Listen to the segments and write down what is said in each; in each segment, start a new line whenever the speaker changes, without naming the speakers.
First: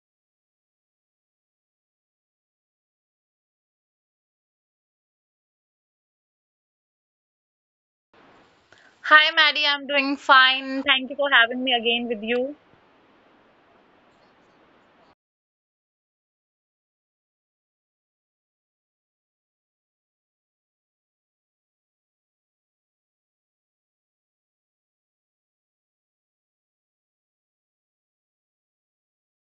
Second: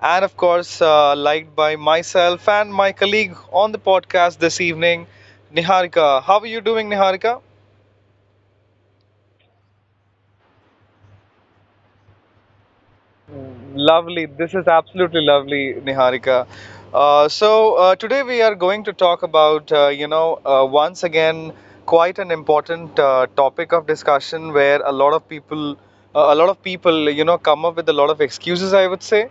and of course, liked by myself and my colleague on the podcast this evening, Niharika. How are you doing, Niharika?
Hi, Maddie. I'm doing fine. Thank you for having me again with you.
Lovely. This is absolutely lovely, Niharika. So today we are going to talk about, once again, quite an important topic of discussion where a lot of people, you know, come up with a lot of excuses, I would say.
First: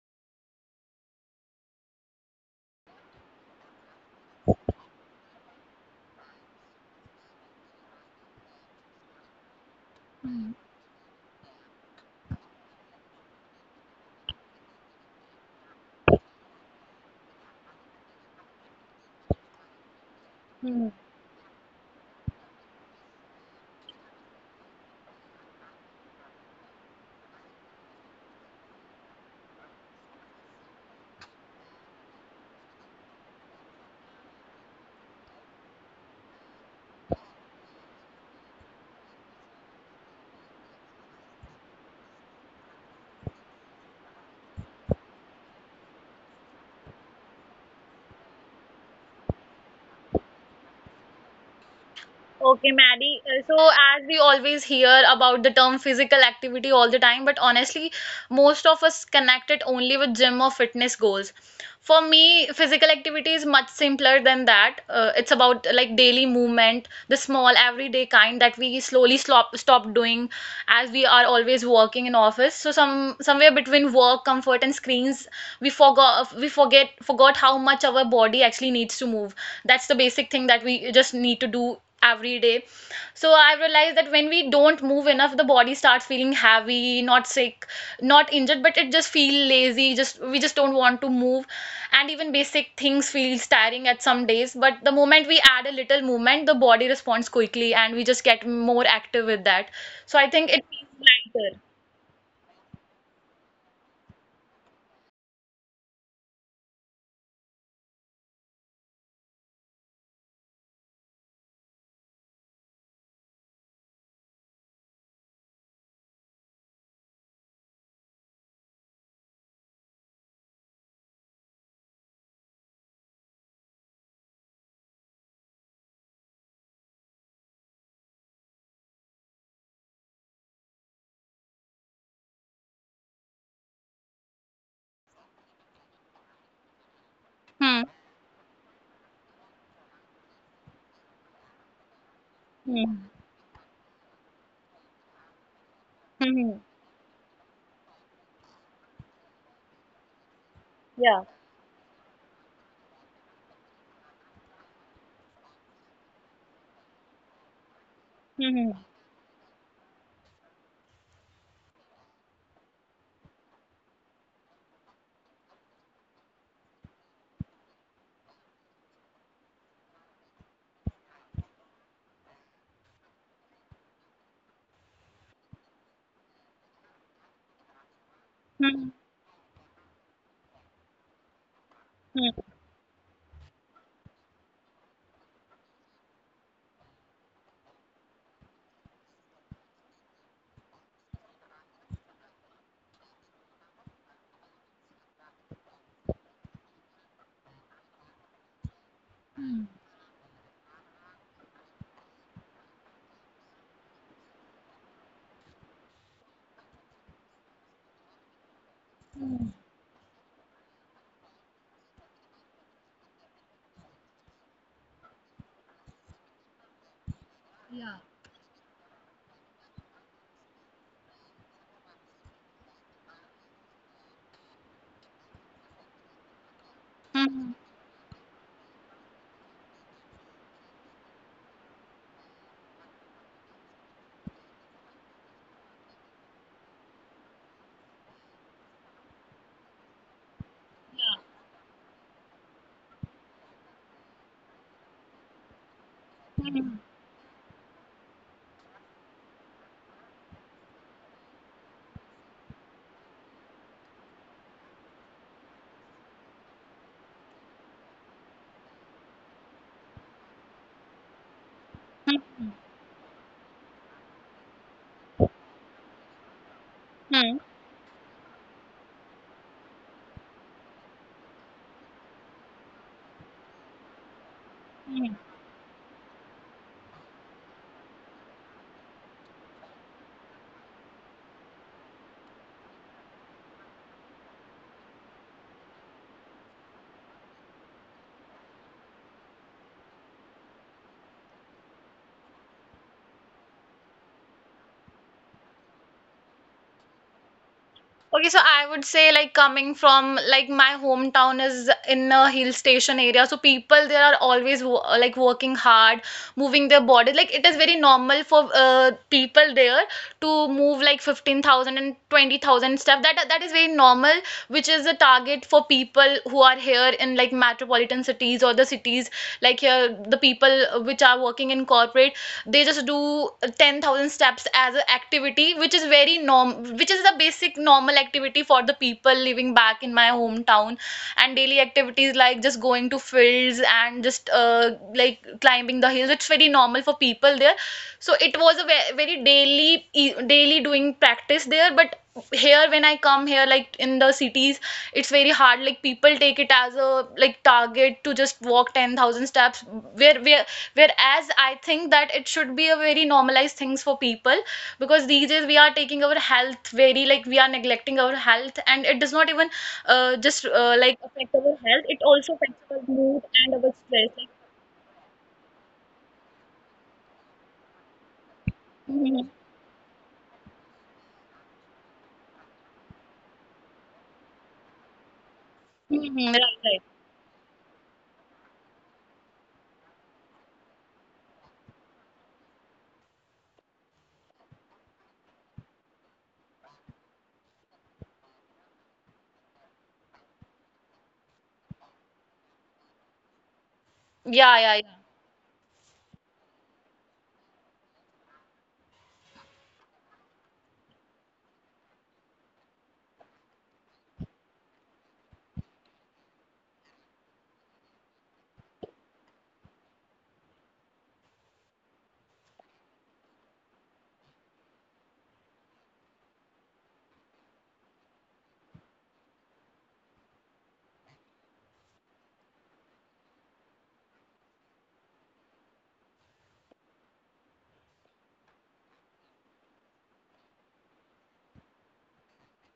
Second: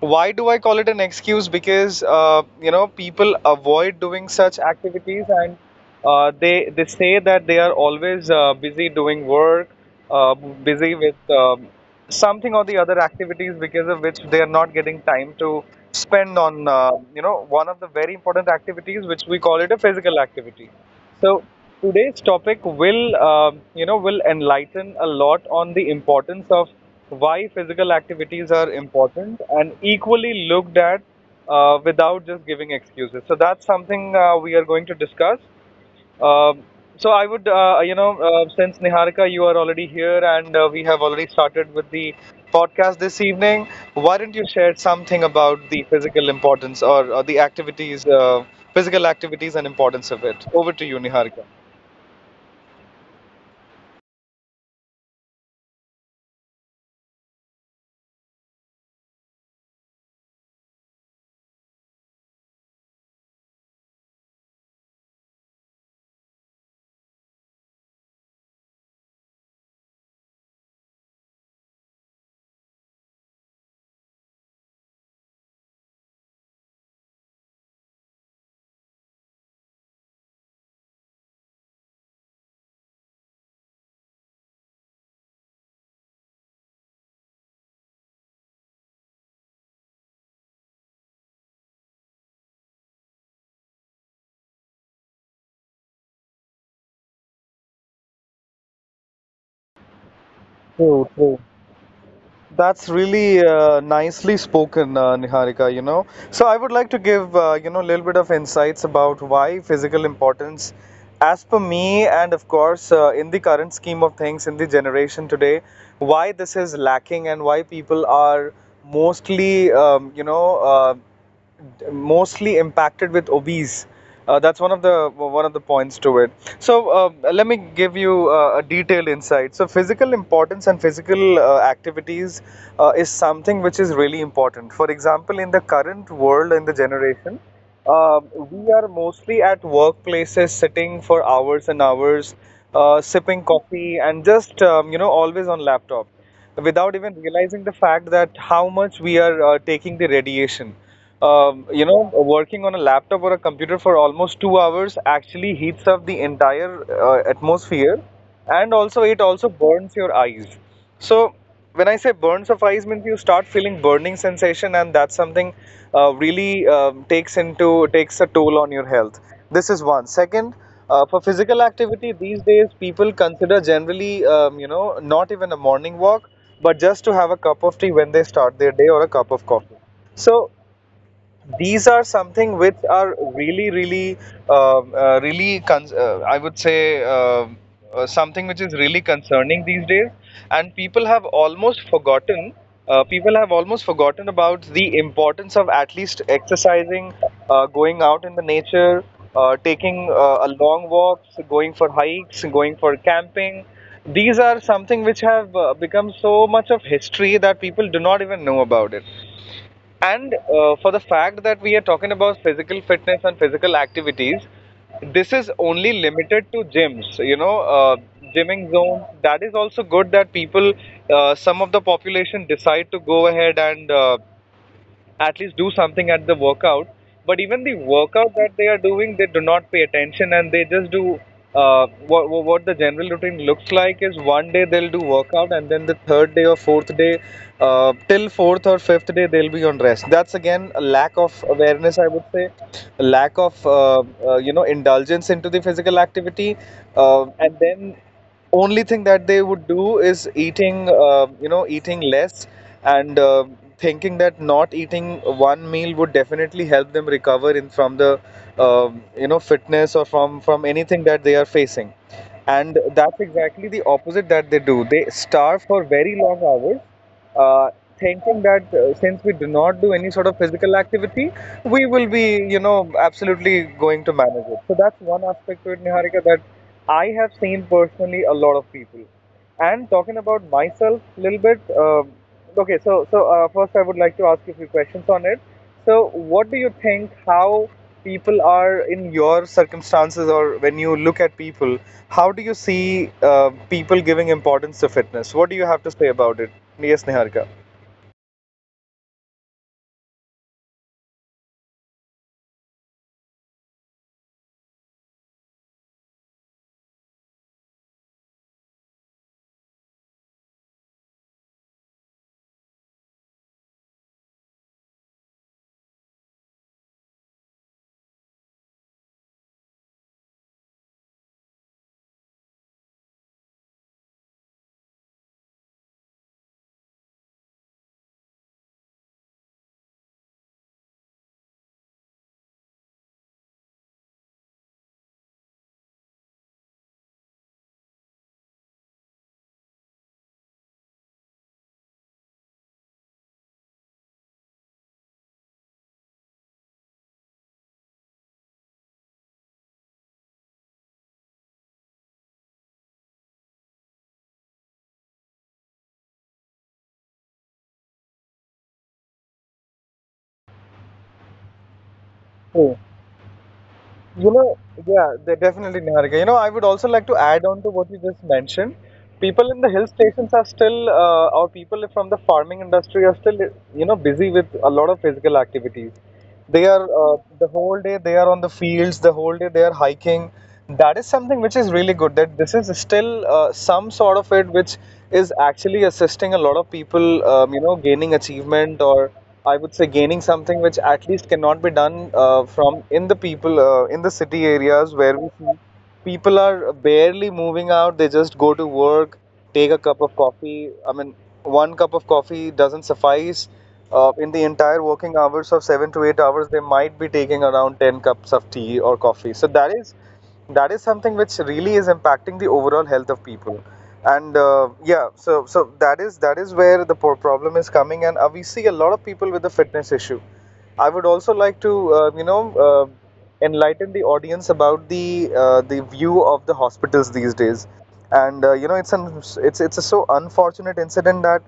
Why do I call it an excuse? Because you know, people avoid doing such activities, and they say that they are always busy doing work, uh, busy with something or the other activities because of which they are not getting time to spend on you know, one of the very important activities which we call it a physical activity.
Hmm.
So today's topic will will enlighten a lot on the importance of why physical activities are important and equally looked at without just giving excuses. So that's something we are going to discuss. Um, so I would, since Niharika, you are already here and we have already started with the podcast this evening, why don't you share something about the physical importance or the activities, physical activities and importance of it? Over to you, Niharika.
Okay, Maddie. So, as we always hear about the term physical activity all the time, but honestly, most of us connect it only with gym or fitness goals. For me, physical activity is much simpler than that. It's about like daily movement, the small everyday kind that we slowly stop doing. As we are always working in office, so somewhere between work comfort and screens, we forgot we forget forgot how much our body actually needs to move. That's the basic thing that we just need to do every day. So I realized that when we don't move enough, the body starts feeling heavy, not sick, not injured, but it just feel lazy. Just we just don't want to move, and even basic things feels tiring at some days. But the moment we add a little movement, the body responds quickly, and we just get more active with that. So I think
True,
it
true.
feels
That's really nicely spoken, Niharika, you know. So I would like to give, you know, a little bit of insights about why physical importance, as per me, and of course, in the current scheme of things, in the generation today, why this is lacking and why people are mostly, um, you know, uh, mostly impacted with obese. That's one of the points to it. So let me give you a detailed insight. So physical importance and physical activities is something which is really important. For example, in the current world, in the generation,
lighter. Hmm.
we are mostly at workplaces sitting for hours and hours,
Hmm.
sipping coffee and just always on laptop,
Hmm.
without even realizing the fact that how much we are taking the radiation. Working on a laptop or a computer for almost 2 hours actually heats up the entire atmosphere, and also it also burns your eyes. So when I say burns of eyes, means you start feeling burning sensation, and that's something really takes into takes a toll on your health. This is one. Second, for physical activity these days, people consider generally, not even a morning walk, but just to have a cup of tea when they
Hmm.
start their day or a cup of coffee. So these
Hmm.
are something which are really really really con- I would say something which is really concerning these days, and people have almost forgotten people have almost forgotten about the importance of at least exercising, going out in the nature, taking a long walks, going for hikes, going for camping. These are something which have become so much of history that people do not even know about it, and for the fact that we are talking about physical fitness and physical activities, this is only limited to gyms, you know, gymming zones. That is also good that people, some of the population, decide to go ahead and at least do something at the workout.
Hmm.
But even the workout that they are doing, they do not pay attention and they just do. What the general routine looks like is one day they'll do workout and then the third day or fourth day, till fourth or fifth day they'll be on rest. That's again a lack of awareness, I would say, a lack of indulgence into the physical activity,
Hmm.
and then only thing that they would do is eating, eating less, and thinking that not eating one meal would definitely help them recover in from the fitness or from anything that they are facing.
Hmm.
And that's exactly the opposite that they do: they starve for very long hours,
Hmm.
uh, thinking that since we do not do any sort of physical activity, we will be, you know, absolutely going to manage it. So that's one
Hmm.
aspect to it, Niharika, that I have seen personally a lot of people, and talking about myself a little bit, okay, so first I would like to ask you a few questions on it. So, what do you think, how people are in your circumstances, or when you look at people, how do you see people giving importance to fitness? What do you have to say about it? Yes, Niharika.
Okay, so I would say, like, coming from, like, my hometown is in a hill station area. So people there are always like working hard, moving their body. Like it is very normal for people there to move like 15,000 and 20,000 and steps. That is very normal, which is a target for people who are here in like metropolitan cities, or the cities like here, the people which are working in corporate, they just do 10,000 steps as an activity, which is very norm, which is the basic normal activity for the people living back in my hometown. And daily activities like just going to fields and just like climbing the hills, it's very normal for people there. So it was a very daily, daily doing practice there. But here, when I come here like in the cities, it's very hard. Like people take it as a like target to just walk 10,000 steps, where where whereas I think that it should be a very normalized things for people, because these days we are taking our health very, like, we are neglecting our health, and it does not even just like affect our health, it also affects our mood and our stress,
You
like,
know, yeah, they definitely, Niharika. You know, I would also like to add on to what you just mentioned.
Mhm.
People in the hill stations are still, or people from the farming industry are still, you know, busy with a lot of physical
Mhm. Right,
activities.
right.
They are, the whole day they are on the fields, the whole day they are hiking. That is something which is really good. That this is still some sort of it which is actually assisting a lot of people, gaining achievement, or I would say gaining something which at least cannot be done from in
Yeah,
the
yeah, yeah.
people in the city areas, where we see people are barely moving out. They just go to work, take a cup of coffee. I mean, one cup of coffee doesn't suffice. In the entire working hours of 7 to 8 hours, they might be taking around 10 cups of tea or coffee. So that is something which really is impacting the overall health of people, and yeah, so that is where the problem is coming, and we see a lot of people with the fitness issue. I would also like to uh, enlighten the audience about the view of the hospitals these days. And it's an it's a so unfortunate incident that,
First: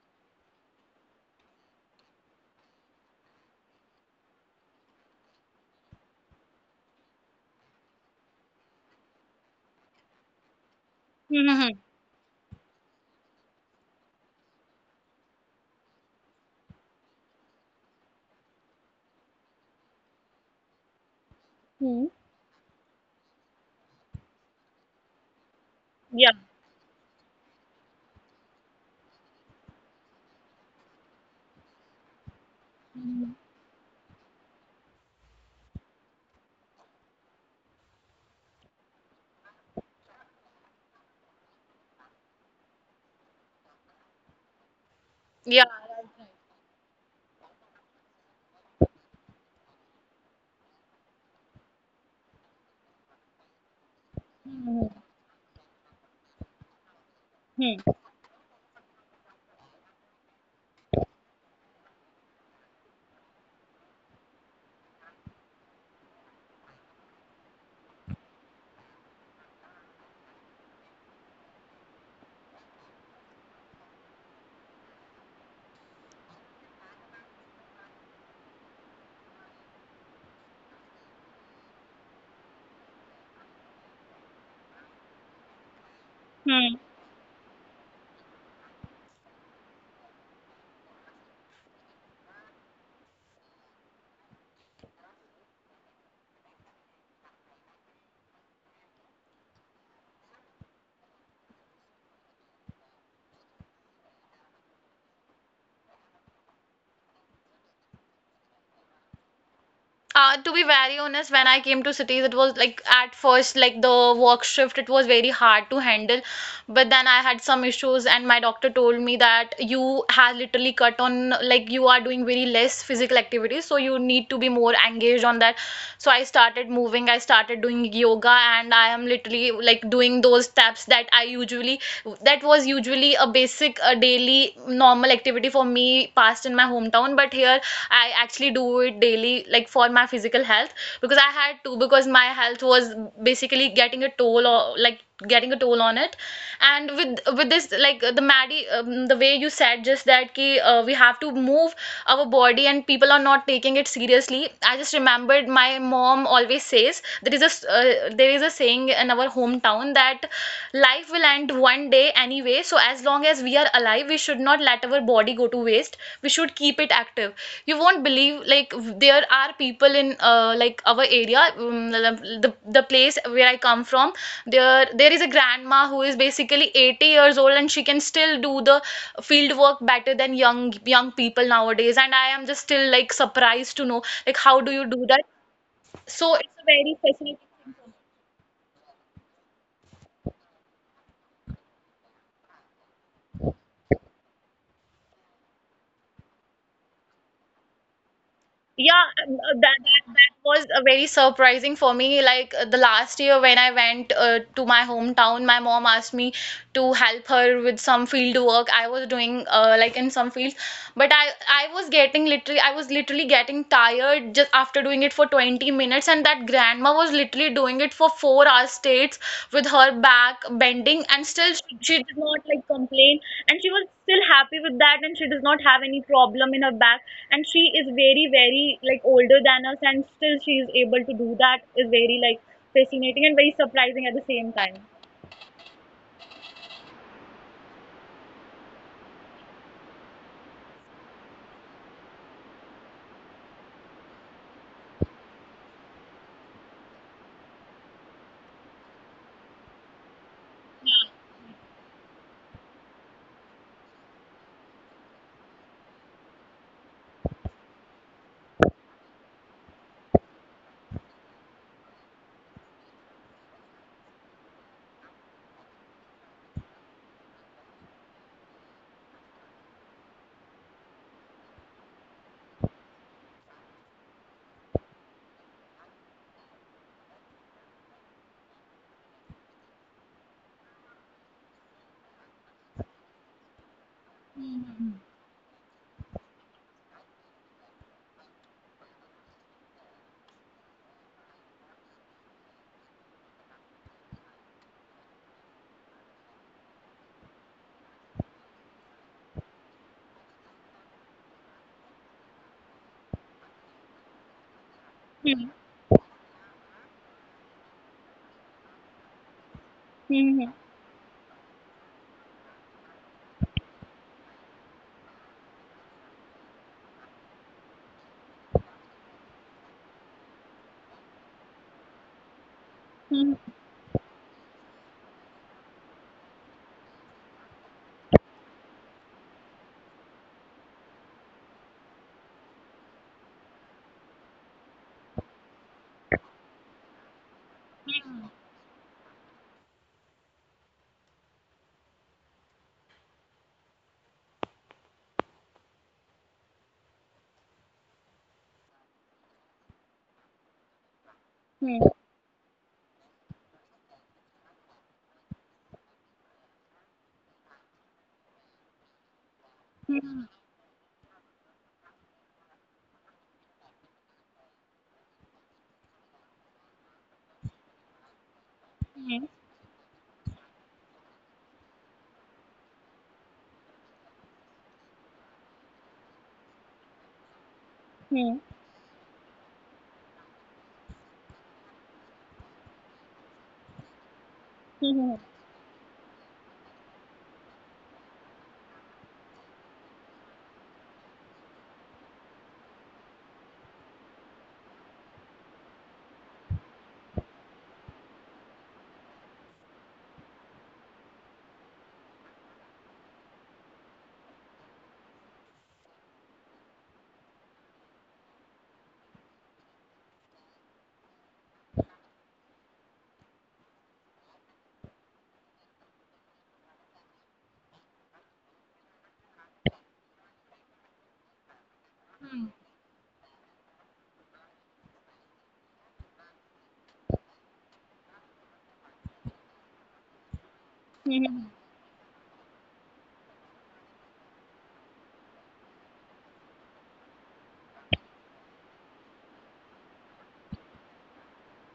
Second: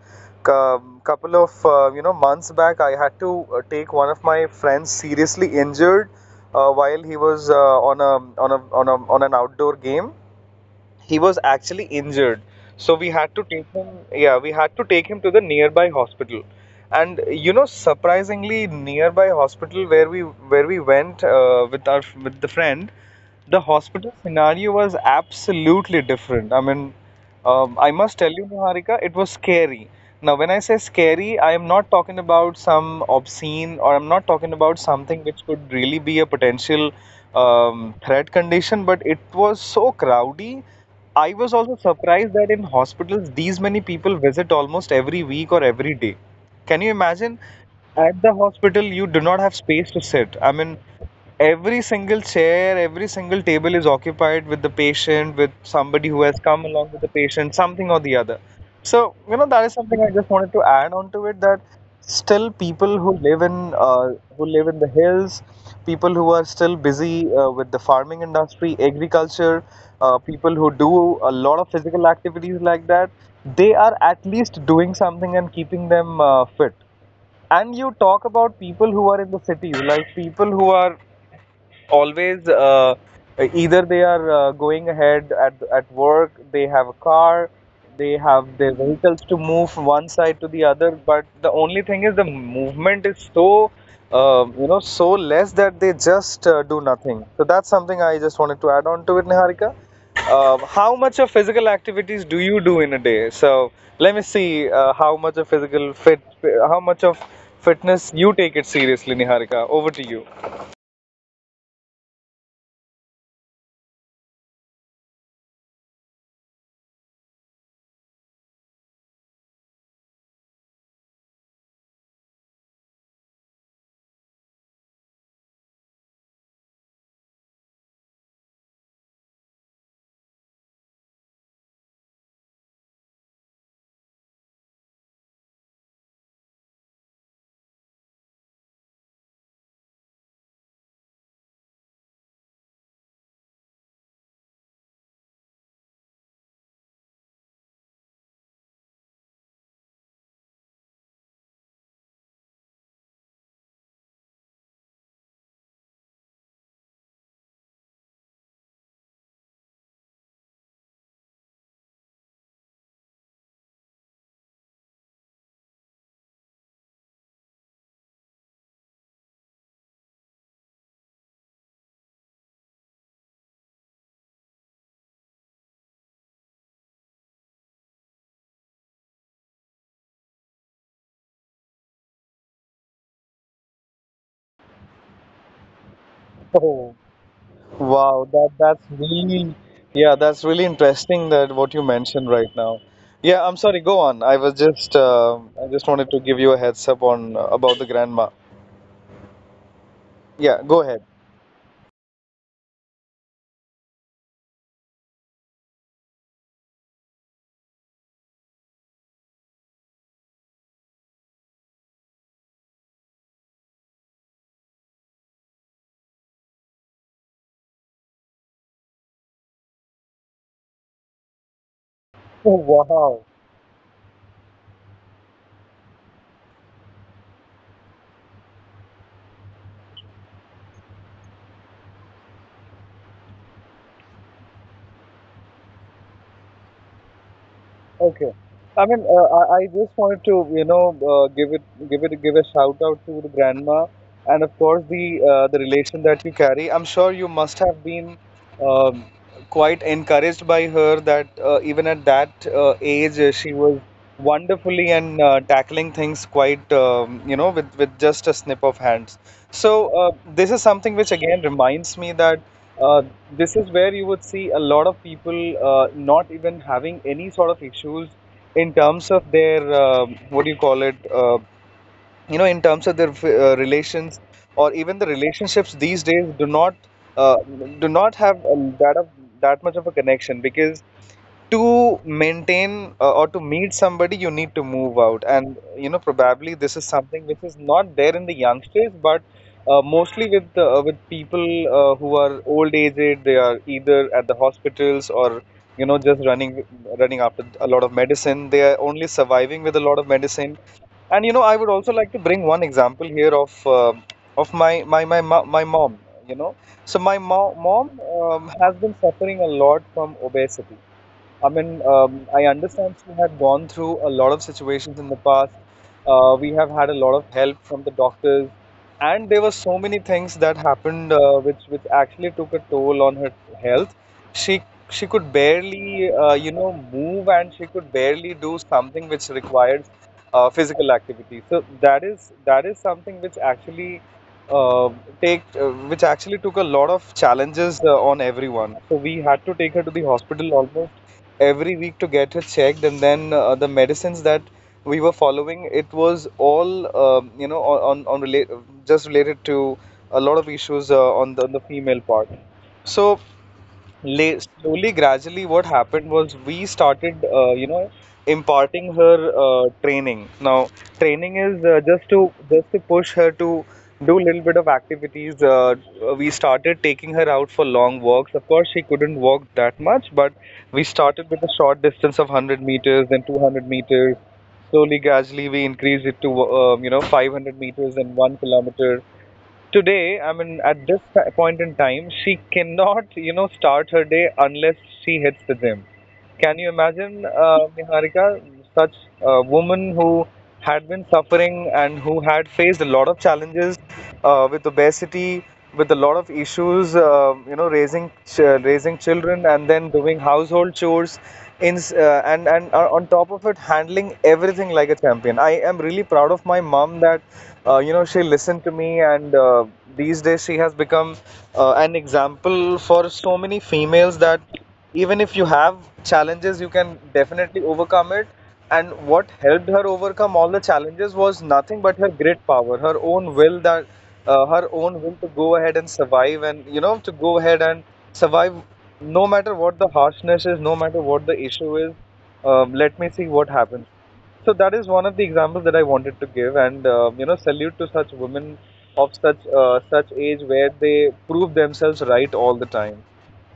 couple of months back, I had to take one of my friends seriously injured while he was on an outdoor game. He was
Mhm.
actually injured, so we had to take him, yeah, we had to take him to the nearby hospital. And you know, surprisingly, nearby hospital where we went, with our,
Mhm.
with the friend, the hospital scenario was absolutely
Yeah,
different. I mean, I must tell you, Niharika, it was scary. Now, when I say scary, I am not talking about some obscene, or I'm not talking about something which could really be a potential threat condition, but it was so crowdy. I was also surprised that in hospitals, these many people visit almost every week
yeah.
or every day. Can you imagine? At the hospital, you do not have space to sit. I mean, every single chair, every single table is occupied with the patient, with somebody who has come along with the patient, something or the other. So, you know, that is something I just wanted to add on to it, that still people who live in the hills, people who are still busy with the farming industry, agriculture, people who do a lot of physical activities like that, they are at least doing something and keeping them fit. And you talk about people who are in the cities, like people who are always either they are going ahead at work, they have a car, they have their vehicles to move from one side to the other, but the only thing is the movement is so so less that they just do nothing. So that's something I just wanted to add on to it, Niharika. How much of physical activities do you do in a day? So let me see, how much of physical fit how much of fitness you take it seriously, Niharika. Over to you.
To be very honest, when I came to cities, it was like at first, like the work shift, it was very hard to handle. But then I had some issues, and my doctor told me that you have literally cut on, like, you are doing very less physical activity, so you need to be more engaged on that. So I started moving, I started doing yoga, and I am literally like doing those steps that I usually, that was usually a basic, a daily normal activity for me passed in my hometown, but here I actually do it daily like for my physical health, because I had to, because my health was basically getting a toll, or like getting a toll on it. And with this, like, the Maddie, the way you said just that ki, we have to move our body and people are not taking it seriously. I just remembered my mom always says, uh, there is a saying in our hometown that life will end one day anyway. So as long as we are alive, we should not let our body go to waste. We should keep it active. You won't believe, like, there are people in like our area, the place where I come from, there is a grandma who is basically 80 years old, and she can still do the field work better than young, young people nowadays, and I am just still like surprised to know, like, how do you do that?
Oh.
So it's
Wow, that's really, yeah, that's really interesting, that what you mentioned right now. Yeah, I'm sorry, go on. I was just I just wanted to give you a heads up on about the grandma.
Yeah, that,
Yeah,
that
go
that
ahead.
was very surprising for me. Like, the last year when I went to my hometown, my mom asked me to help her with some field work. I was doing like in some fields, but I was literally getting tired just after doing it for 20 minutes, and that grandma was literally doing it for 4 hours straight with her back bending, and still she,
Oh,
she did
wow.
not like complain, and she was still happy with that, and she does not have any problem in her back, and she is very, very, like, older than us, and still she is able to do that, like, prescribing at the same time.
Okay. I mean, I just wanted to, give it, give it, give a shout out to the grandma, and of course the relation that you carry. I'm sure you must have been um, quite encouraged by her that even at that age, she was wonderfully and tackling things quite, with just a snip of hands. So this is something which again reminds me that uh, this is where you would see a lot of people, not even having any sort of issues in terms of their what do you call it uh, you know in terms of their relations, or even the relationships these days do not, uh, do not have that much of a connection, because to maintain, or to meet somebody, you need to move out. And you know, probably this is something which is not there in the youngsters. But mostly with people who are old aged, they are either at the hospitals, or you know, just running after a lot of medicine. They are only surviving with a lot of medicine. And you know, I would also like to bring one example here of my mom, you know. So
Hmm.
my mo mom, has been suffering a lot from obesity. I mean,
Hmm.
I understand she had gone through a lot of situations in the past. We have had a lot of help from the doctors, and there were so many things that happened, which actually took a toll on her health. She
Hmm.
could barely, move, and she could barely do something which requires physical activity. So that is something which actually, uh, take which actually took a lot of challenges on everyone. So we had to take her to the hospital almost every week to get her checked, and then the medicines that we were following, it was all on relate just related to a lot of issues on the female part. So
Hmm.
slowly, gradually, what happened was we started, imparting her training. Now, training is
Hmm.
just to push her to do a little bit of activities. We started taking her out for long walks. Of course, she couldn't walk that much, but we
Hmm.
started with a short distance of 100 meters, then 200 meters. Slowly, gradually, we increased it to, 500 meters and 1 kilometer. Today, I
Hmm.
mean at this point in time, she cannot, you know, start her day unless she hits the gym. Can you
Hmm.
imagine, Niharika? Such a woman who had been suffering and who had faced a lot of challenges with obesity, with a lot of issues, raising raising children, and then doing household chores and on top of it handling everything like a champion. I am really proud of my mom that, you know, she listened to me. And these days she has become an example for so many females that even if you have challenges, you can definitely overcome it. And what helped her overcome all the challenges was nothing but her great power, her own will, that, her own will to go ahead and survive, and you know, to go ahead and survive, no matter what the harshness is, no matter what the issue is. Let me see what happens. So that is one of the examples that I wanted to give, and you know, salute to such women of such age, where they prove themselves right all the time.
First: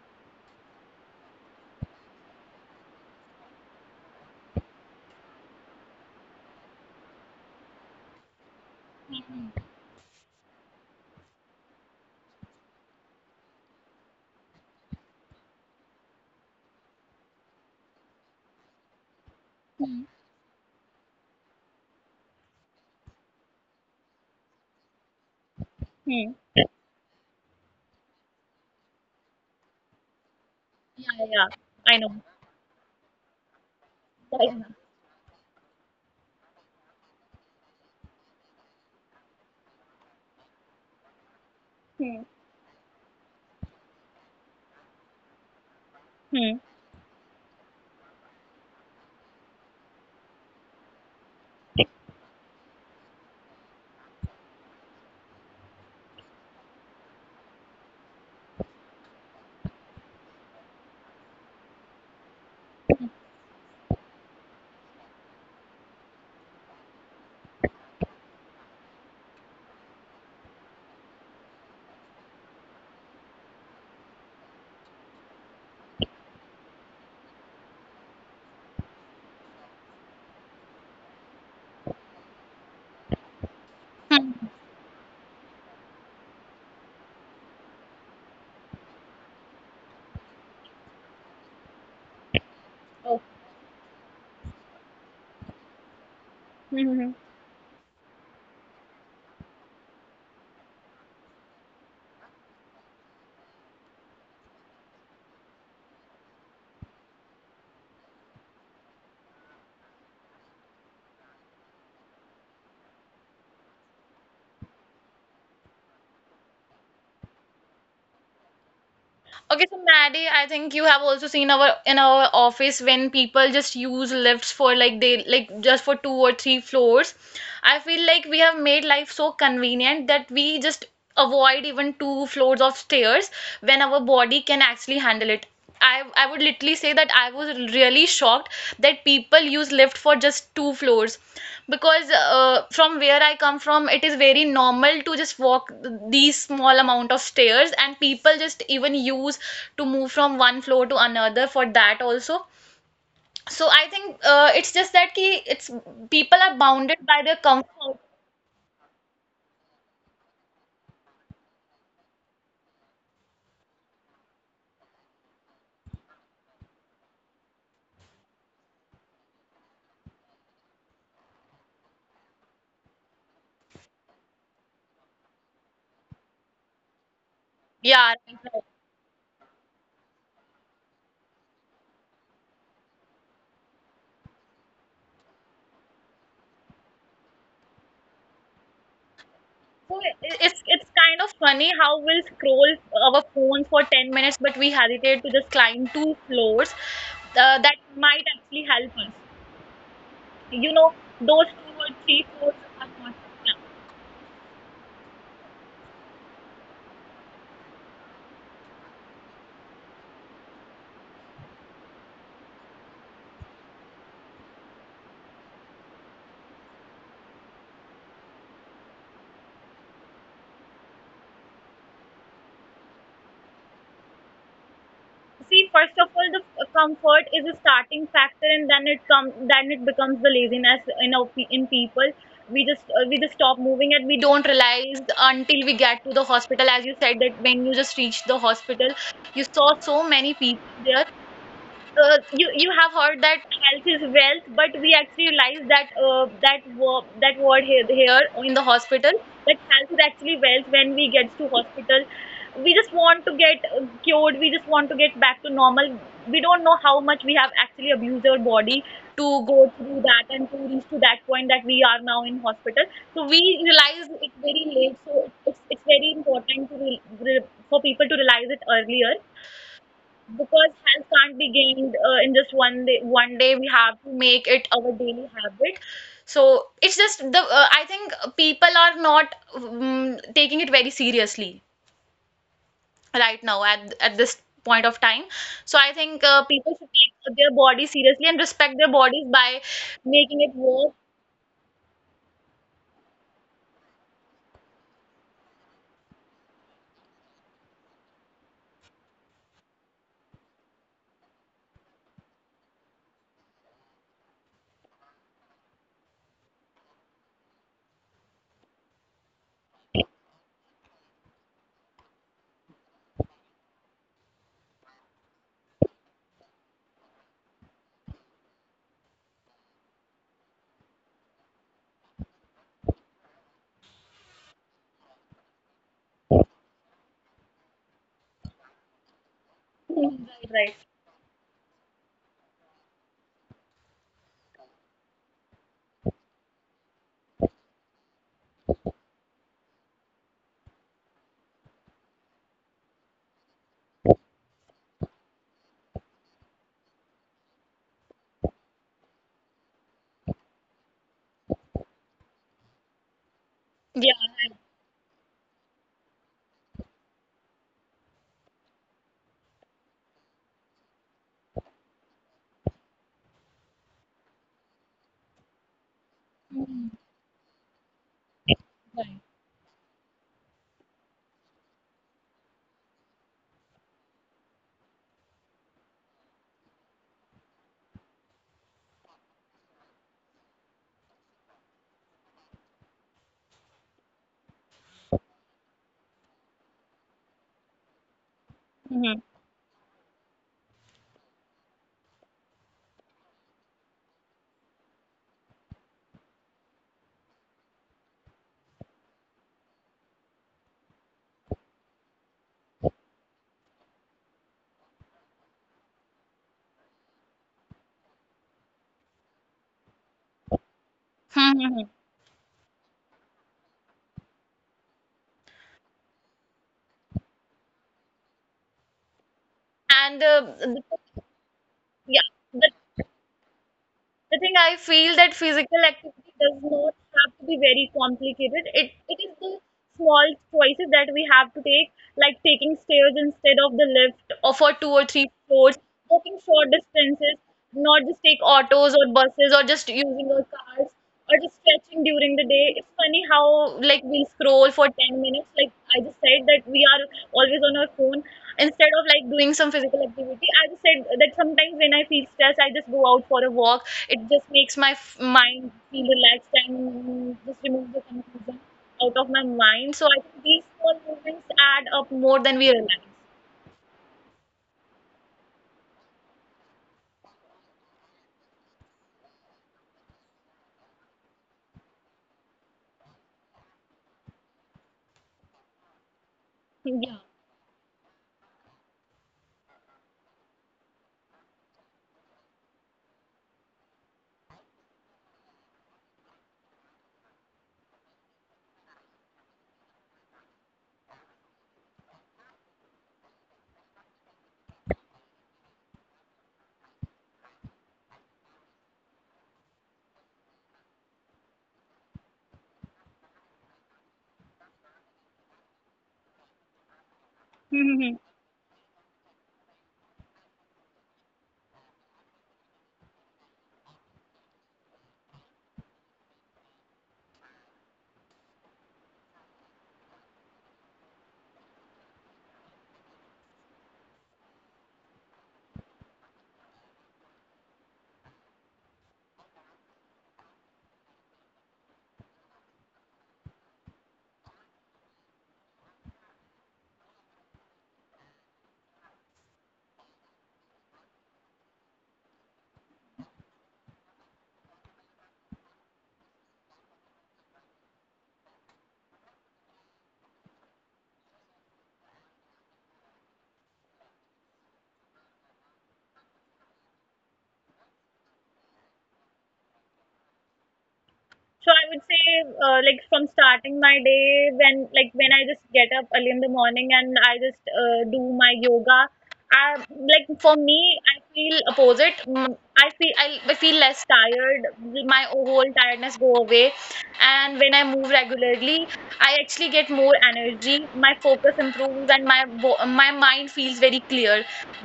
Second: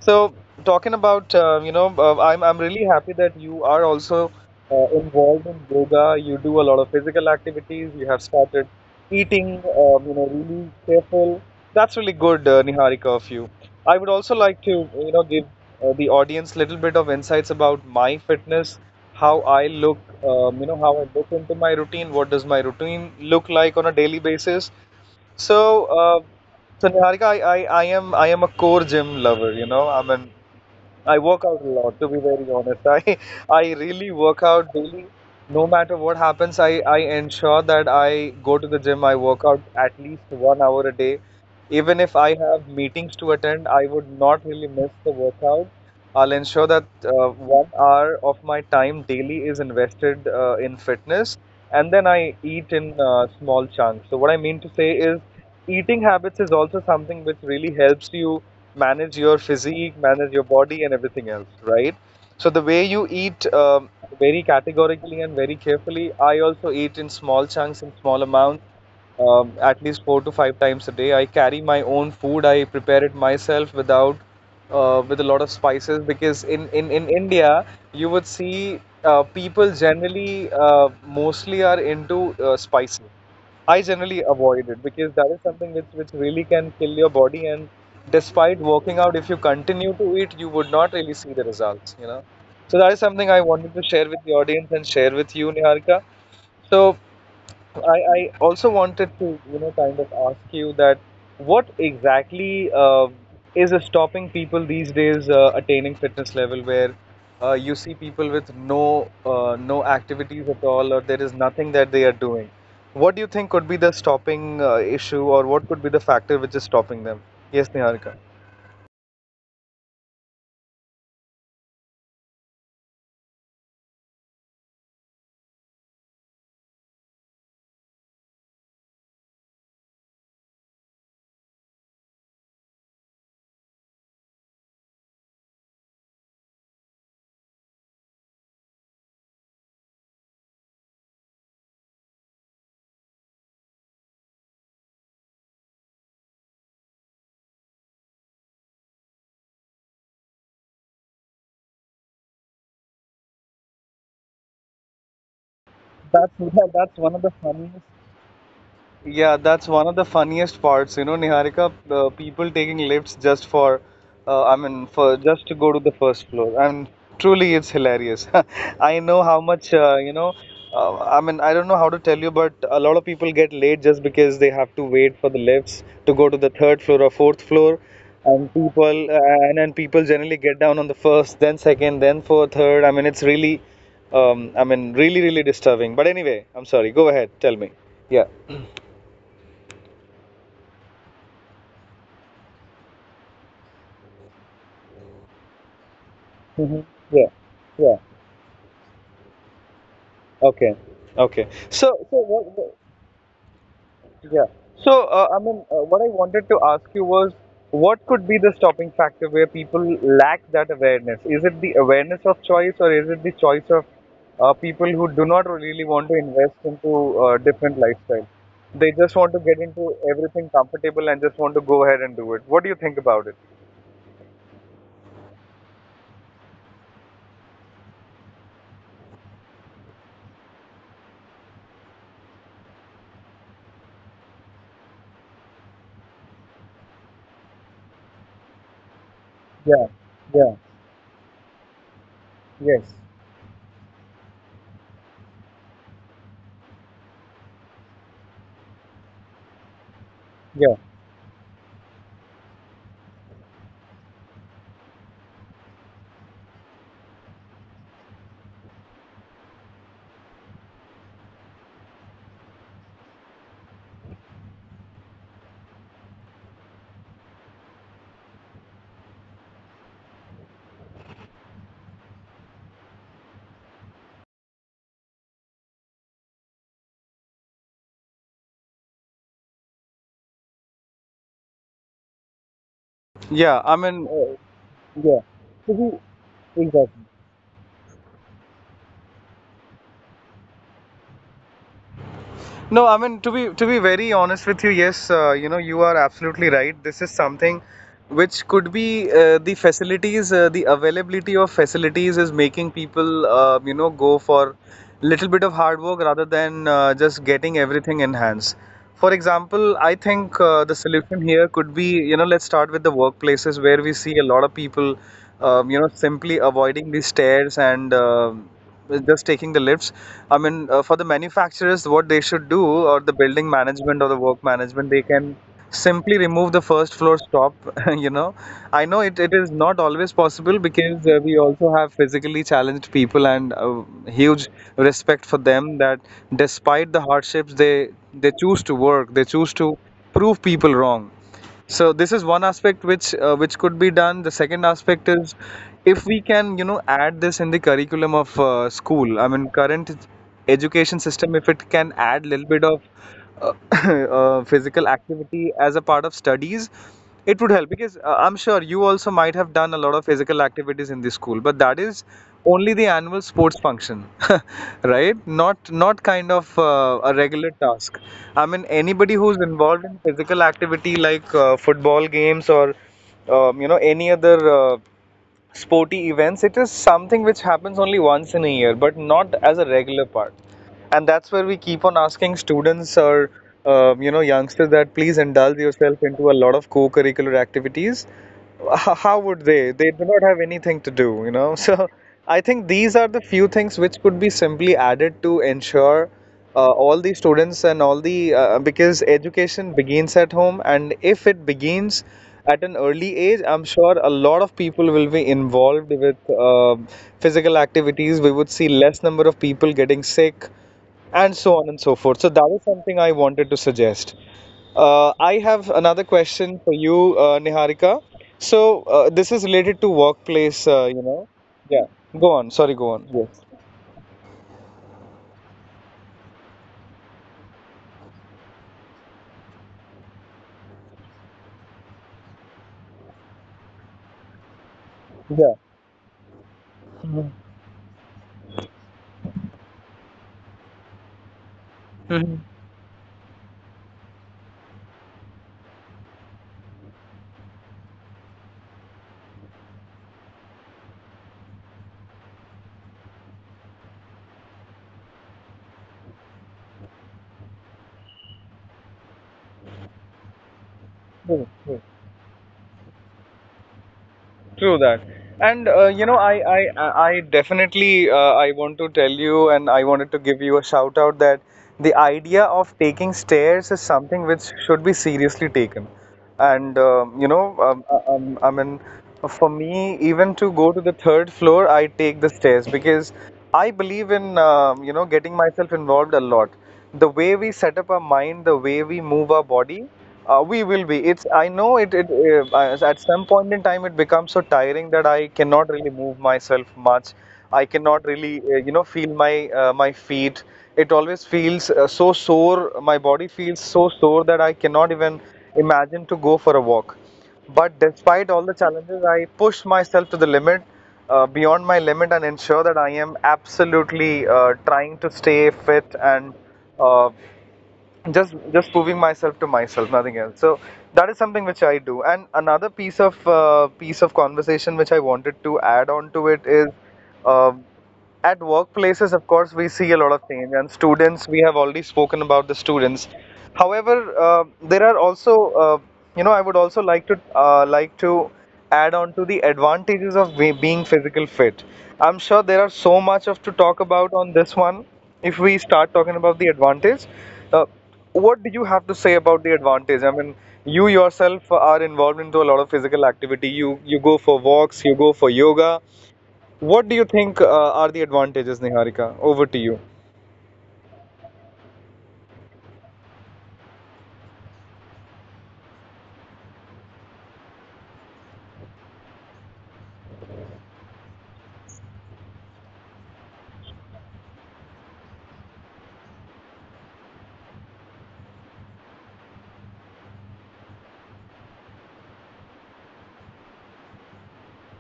So, talking about, I'm really happy that you are also involved in yoga. You do a lot of physical activities. You have started
Hmm.
eating, really careful. That's really good, Niharika, of you. I would also like to, you know, give the audience little bit of insights about my fitness, how I
Hmm.
look, how I look into my routine. What does my routine look like on a daily basis? So,
Hmm.
so Niharika, I am a core gym lover. You know,
Yeah,
I
yeah,
work out a
I know,
lot, to be very honest. I I really work
Diana.
out daily. No matter what happens, I ensure that I go to the gym. I work out at least 1 hour a day.
Hmm.
Even if I have meetings to attend, I would not really miss the workout. I'll
Hmm.
ensure that 1 hour of my time daily is invested in fitness, and then I eat in small chunks. So what I mean to say is, eating habits is also something which really helps you manage your physique, manage your body, and everything else, right? So the way you eat, very categorically and very carefully. I also eat in small chunks, in small amounts, at least 4 to 5 times a day. I carry my own food. I prepare it myself without, with a lot of spices, because in India you would see people generally, mostly, are into spices. I generally avoid it
Hmm.
because that is something which really can kill your body. And despite working out, if you continue to eat, you would not really see the results, you know. So that is something I
Oh.
wanted to share with the audience and share with you, Niharika. So
Hmm.
I also wanted to, you know, kind of ask you that, what exactly is stopping people these days attaining fitness level, where you see people with no activities at all, or there is nothing that they are doing. What do you think could be the stopping issue, or what could be the factor which is stopping them? Yes, Niharika.
Okay, so Maddie, I think you have also seen our in our office, when people just use lifts for like they like just for two or three floors. I feel like we have made life so convenient that we just avoid even two floors of stairs when our body can actually handle it. I would literally say that I was really shocked that people use lift for just two floors, because from where I come from, it is very normal to just walk these small amount of stairs, and people just even use to move from one floor to another, for that also. So I think it's just that ki, it's, people
That's
are bounded
that's
by
one of
their
the funniest.
comfort.
Yeah, that's one of the funniest parts, you know, Niharika, the people taking lifts just for, for just to go to the first floor, and truly it's hilarious. I know how much, I mean, I don't know how to tell you, but a lot of people get late just because they have to wait for the lifts to go to the third floor or fourth floor,
Yeah,
and
right, right.
people, and then people generally get down on the first, then second, then fourth, third. I mean, it's really, really, really disturbing. But anyway, I'm sorry. Go ahead, tell me. Yeah.
So it's kind of funny how we'll scroll our phone for 10 minutes, but we hesitate to just climb
Hmm.
two
Yeah,
floors
yeah.
that might actually help us.
Okay, okay.
You know,
So, so
those two
what?
or three floors are not enough.
Yeah. So, what I wanted to ask you was, what could be the stopping factor, where people lack that awareness? Is it the awareness of choice, or is it the choice of people who do not really want to invest into different lifestyle? They just want to get into everything comfortable and just want to go ahead and do it. What do you think about it?
See, first of all, the comfort is a starting factor, and then it comes, then it becomes the laziness in in people. We just stop moving, and we don't realize until we get to the hospital. As you said, that when you just reach the hospital, you
Yeah,
saw so
yeah,
many people there. You
yes,
have heard that health is wealth, but we actually realize that word here, in the hospital, that health is actually
yeah.
wealth. When we get to hospital, we just want to get cured. We just want to get back to normal. We don't know how much we have actually abused our body to go through that and to reach to that point that we are now in hospital. So we realize it very late. So it's very important to for people to realize it earlier, because health can't be gained in just one day. One day we have to make it our daily habit. So it's just the, I think people are not, taking it very seriously right now at this
Yeah, I
point
mean,
of time. So I
yeah.
think
So,
people should
who-
take their body
Exactly.
seriously and respect their bodies by making it work.
No, I mean, to be very honest with you, yes, you know, you are absolutely right. This is something which could be, the facilities, the availability of facilities is making people, you know, go for little bit of hard work, rather than just getting everything in hands. For example, I think the solution here could be, you know, let's start with the workplaces, where we see a lot of people simply avoiding the stairs and just taking the lifts. I mean, for the manufacturers, what they should do, or the building management or the work management, they can simply remove the first floor stop. You know, I
Mhm.
know
Right,
it, it
right.
is not always possible because we also have physically challenged people, and huge respect for them that despite the hardships, they choose to work, they choose to prove people wrong. So this is one aspect which could be done. The second aspect is, if we can, you know, add this in the curriculum of school. I mean, current education system, if it can add little bit of
Yeah.
uh, physical activity as a part of studies, it would help, because I'm sure you also might have done a lot of physical activities in the school, but that is only the annual sports function, right? Not, not kind of a regular task. I mean, anybody who's involved in physical activity, like football games or any other. Sporty events, it is something which happens only once in a year, but not as a regular part. And that's where we keep on asking students or youngsters that please indulge yourself into a lot of co-curricular
Mhm.
activities. How would they? They do not have anything to do, So I think these are the few things which could be simply added to ensure all the students and all the because education begins at home, and if it begins at an early age, I'm sure a lot of people will be involved with uh, physical activities. We would see less number of people getting
Mhm.
sick and so on and so forth. So that is something I wanted to suggest. I have another question for you, Niharika. So
and
this is
the,
related to workplace,
yeah the
yeah, go on, sorry, go
the
on,
thing I
yes.
feel that physical activity does not have to be very complicated. It is the small choices that we have to take, like taking stairs instead of the lift, or for two or three floors, walking short distances, not just take autos or buses, or just using our cars, or just stretching during the day. It's funny how, like, we scroll for 10 minutes. Like I just said, that we are always on our phone instead of like doing some physical activity. I just said that sometimes when I feel stressed, I just go out for a walk. It just makes my mind feel relaxed and just removes the confusion out of my mind. So I think these small movements add up more than
Yeah.
we realize.
True that. And you know, I definitely I want to tell you, and I wanted to give you a shout out that the idea of taking stairs is something which should be seriously taken.
Yeah.
And for me, even to go to the third floor, I take the stairs because I believe in getting myself involved a lot. The way we set up our mind, the way we move our body, we will be. It's, I know it it at some point in time it becomes so tiring that I cannot really move myself much. I cannot really feel my my feet. It always feels so sore. My body feels so sore that I cannot even imagine to go for a walk.
Mhm.
But despite all the challenges, I push myself to the limit, beyond my limit, and ensure that I am absolutely trying to stay fit and uh, just proving myself to myself, nothing else. So that is something which I do. And another piece of conversation which I wanted to add on to it is. Uh, at workplaces, of course, we see a lot of change, and students, we have already spoken about the students. However, there are also, I would also like to add on to the advantages of being physical fit. I'm sure there are so much of to talk about on this one. If we start talking about the advantage, uh, what do you have to say about the advantage? I mean, you yourself are involved into a lot of physical activity. You go for walks, you go for yoga. What do you think are the advantages, Niharika? Over to you.
So I would say, like, from starting my day, when, like, when I just get up early in the morning and I just do my yoga, I, like, for me, I feel opposite. I feel, I feel less tired. My whole tiredness go away, and when I move regularly, I actually get more energy, my focus improves, and my my mind feels very clear.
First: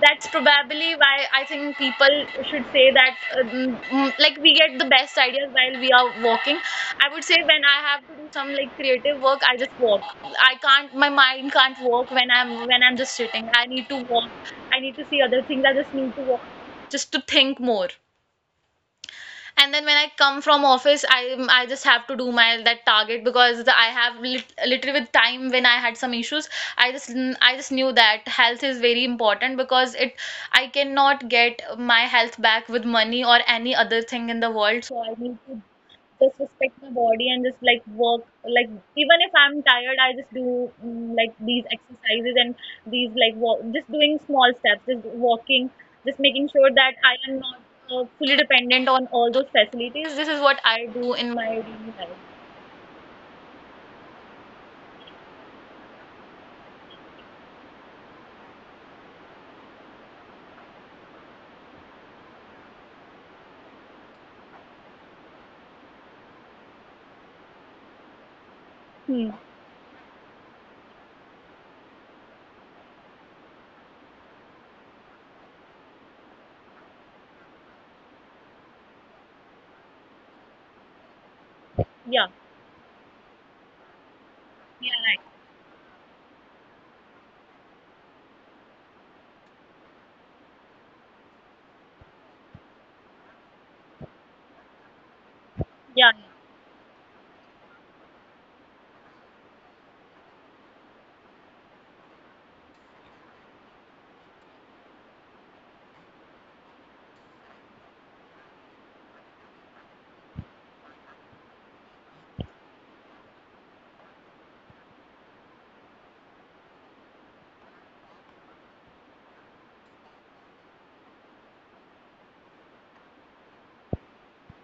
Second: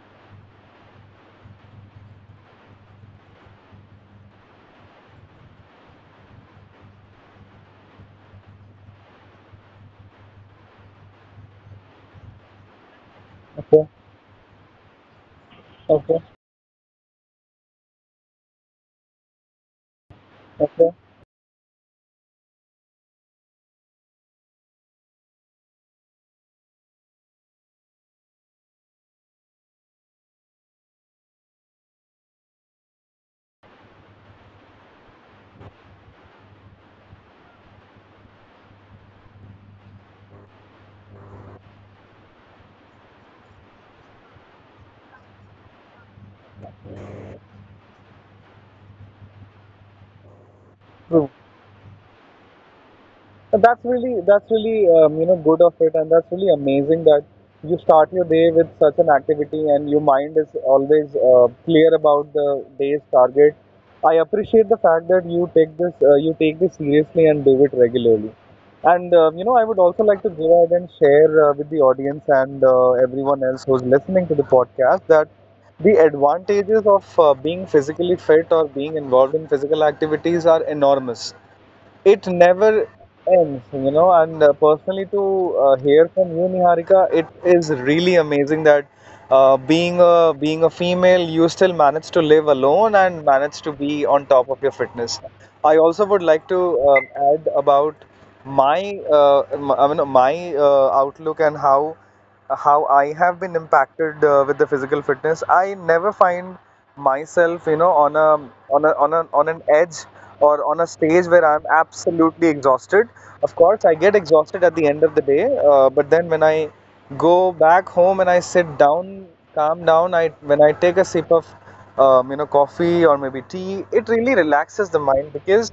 That's probably why I think people should say that, like, we get the best ideas while we are walking. I would say, when I have to do some like creative work, I just walk. I can't, My mind can't work when I'm just sitting. I
Okay,
need to walk. I need to see other things. I just
okay,
need to walk just to think more, and then when I come
okay.
from office, I just have to do my that target, because I have little with time. When I had some issues, i just I just knew that health is very important, because it I cannot get my health back with money or any other thing in the world. So I need to just respect my body and just, like, work. Like, even if I'm tired, I just do, like, these exercises and these, like, walk, just doing small steps, just walking, just making sure that I am not fully dependent on all those facilities. This is what I do in my daily life.
But that's really, that's really good of it, and that's really amazing that you start your day with such an activity, and your mind is always clear about the day's target. I appreciate the fact that you take this seriously and do it regularly. And I would also like to
Hmm.
go ahead and share with the audience and everyone else who's listening to the podcast that the advantages of being physically fit or being involved in physical activities are enormous. It never
Yeah.
ends, And personally, to
Yeah.
hear
Right.
from you, Niharika, it is really amazing that being a being a female, you still manage to live alone and manage to be on top of your fitness. I also would like to
Yeah.
add about my outlook and how I have been impacted with the physical fitness. I never find myself, you know, on a on an edge or on a stage where I'm absolutely exhausted. Of course, I get exhausted at the end of the day, but then when I go back home and I sit down, calm down, I when I take a sip of coffee or maybe tea, it really relaxes the mind because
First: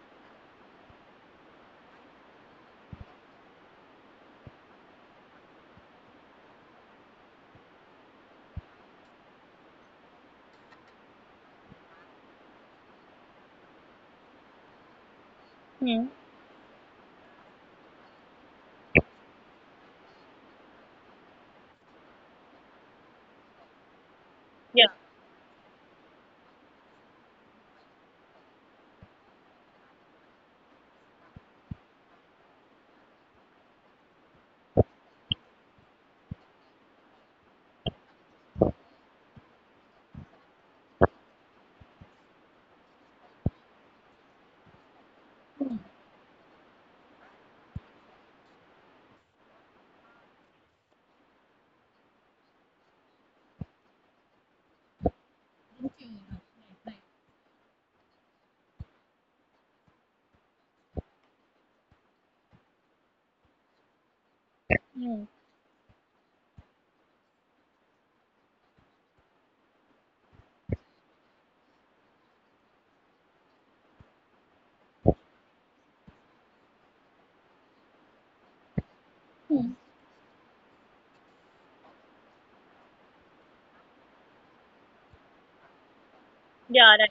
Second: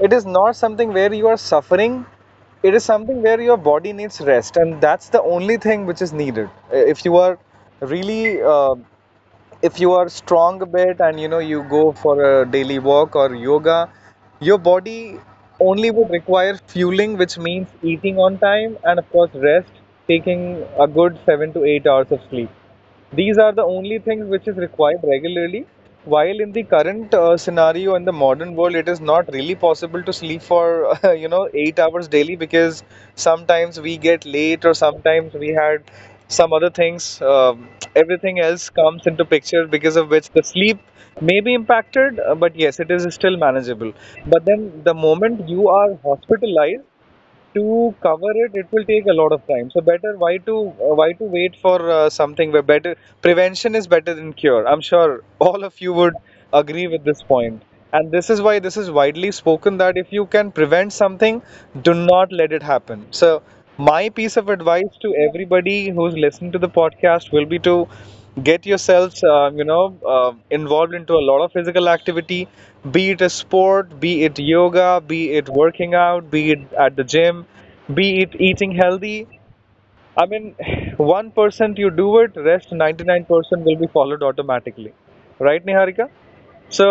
it is not something where you are suffering. It is something where your body needs rest, and that's the only thing which is needed. If you are really if you are strong a bit and you know you go for a daily walk or yoga, your body
Hmm.
only would require fueling, which means eating on time and of course rest, taking a good seven to eight hours of sleep. These are the only things which is
Yeah.
required regularly. While in the current scenario in the modern world, it is not really possible to sleep for eight hours daily because sometimes we get late or sometimes we had some other things. Everything else comes into picture because of which the sleep may be impacted, but yes, it is still manageable. But then the moment you are hospitalized to cover it, it will take a lot of time. So better, why to wait for something where better. Prevention is better than cure. I'm sure all of you would agree with this point. And this is why this is widely spoken that if you can prevent something, do not let it happen. So my piece of advice
Hmm.
to everybody who's listening to the podcast will be to get yourselves involved into a lot of physical activity. Be it a sport, be it yoga, be it working out, be it at the gym, be it eating healthy. I mean, 1% you do it, rest 99% will be followed automatically, right Niharika?
Yeah. Right.
So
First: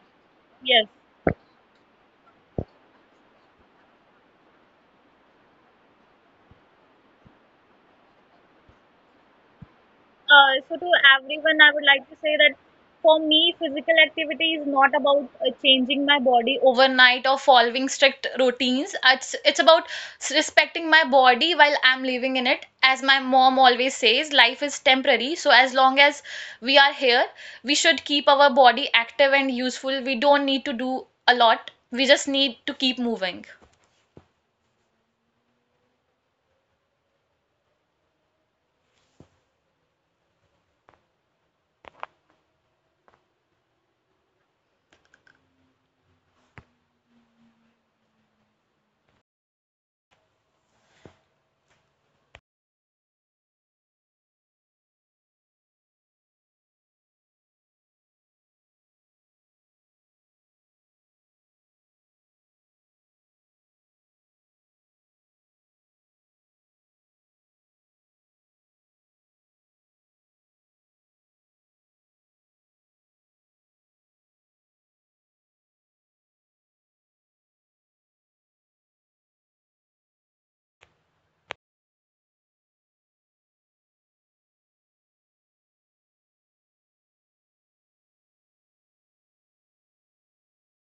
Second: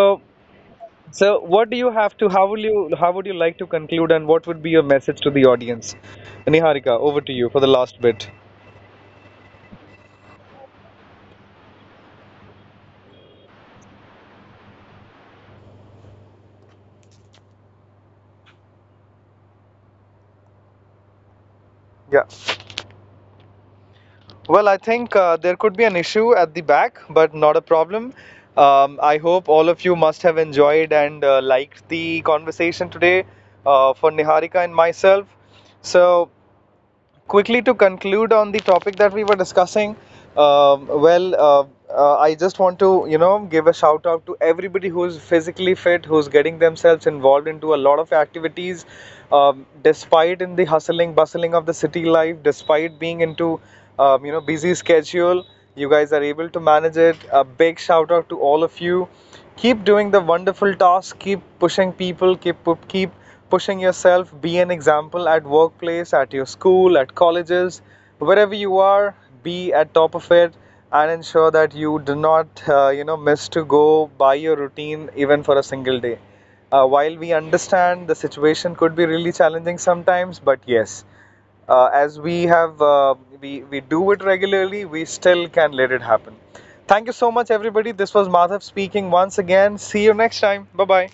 Yes.
so what do you have to, how will you, how would you like to conclude, and what would be your message to the audience, Niharika? Over to you for the last bit.
So to everyone, I would like to say that, for me, physical activity is not about changing my body overnight or following strict routines. It's about respecting my body while I'm
Yeah.
living in it. As my mom always says,
Well,
life
I
is
think
temporary.
there
So
could be
as
an
long
issue
as
at the
we
back,
are
but
here,
not a
we
problem.
should keep our body
I
active
hope
and
all of you
useful.
must
We
have
don't need to
enjoyed
do
and
a lot.
liked the
We just need
conversation
to keep
today
moving.
for Niharika and myself. So, quickly to conclude on the topic that we were discussing, um, well uh, I just want to, you know, give a shout out to everybody who's physically fit, who's getting themselves involved into a lot of activities, despite in the hustling bustling of the city life, despite being into busy schedule, you guys are able to manage it. A big shout out to all of you. Keep doing the wonderful task. Keep pushing people. Keep pushing yourself. Be an example at workplace, at your school, at colleges, wherever you are. Be at top of it. And ensure that you do not miss to go by your routine even for a single day. While we understand the situation could be really challenging sometimes, but yes, as we have we do it regularly, we still can let it happen. Thank you so much, everybody. This was Madhav speaking. Once again, see you next time. Bye bye.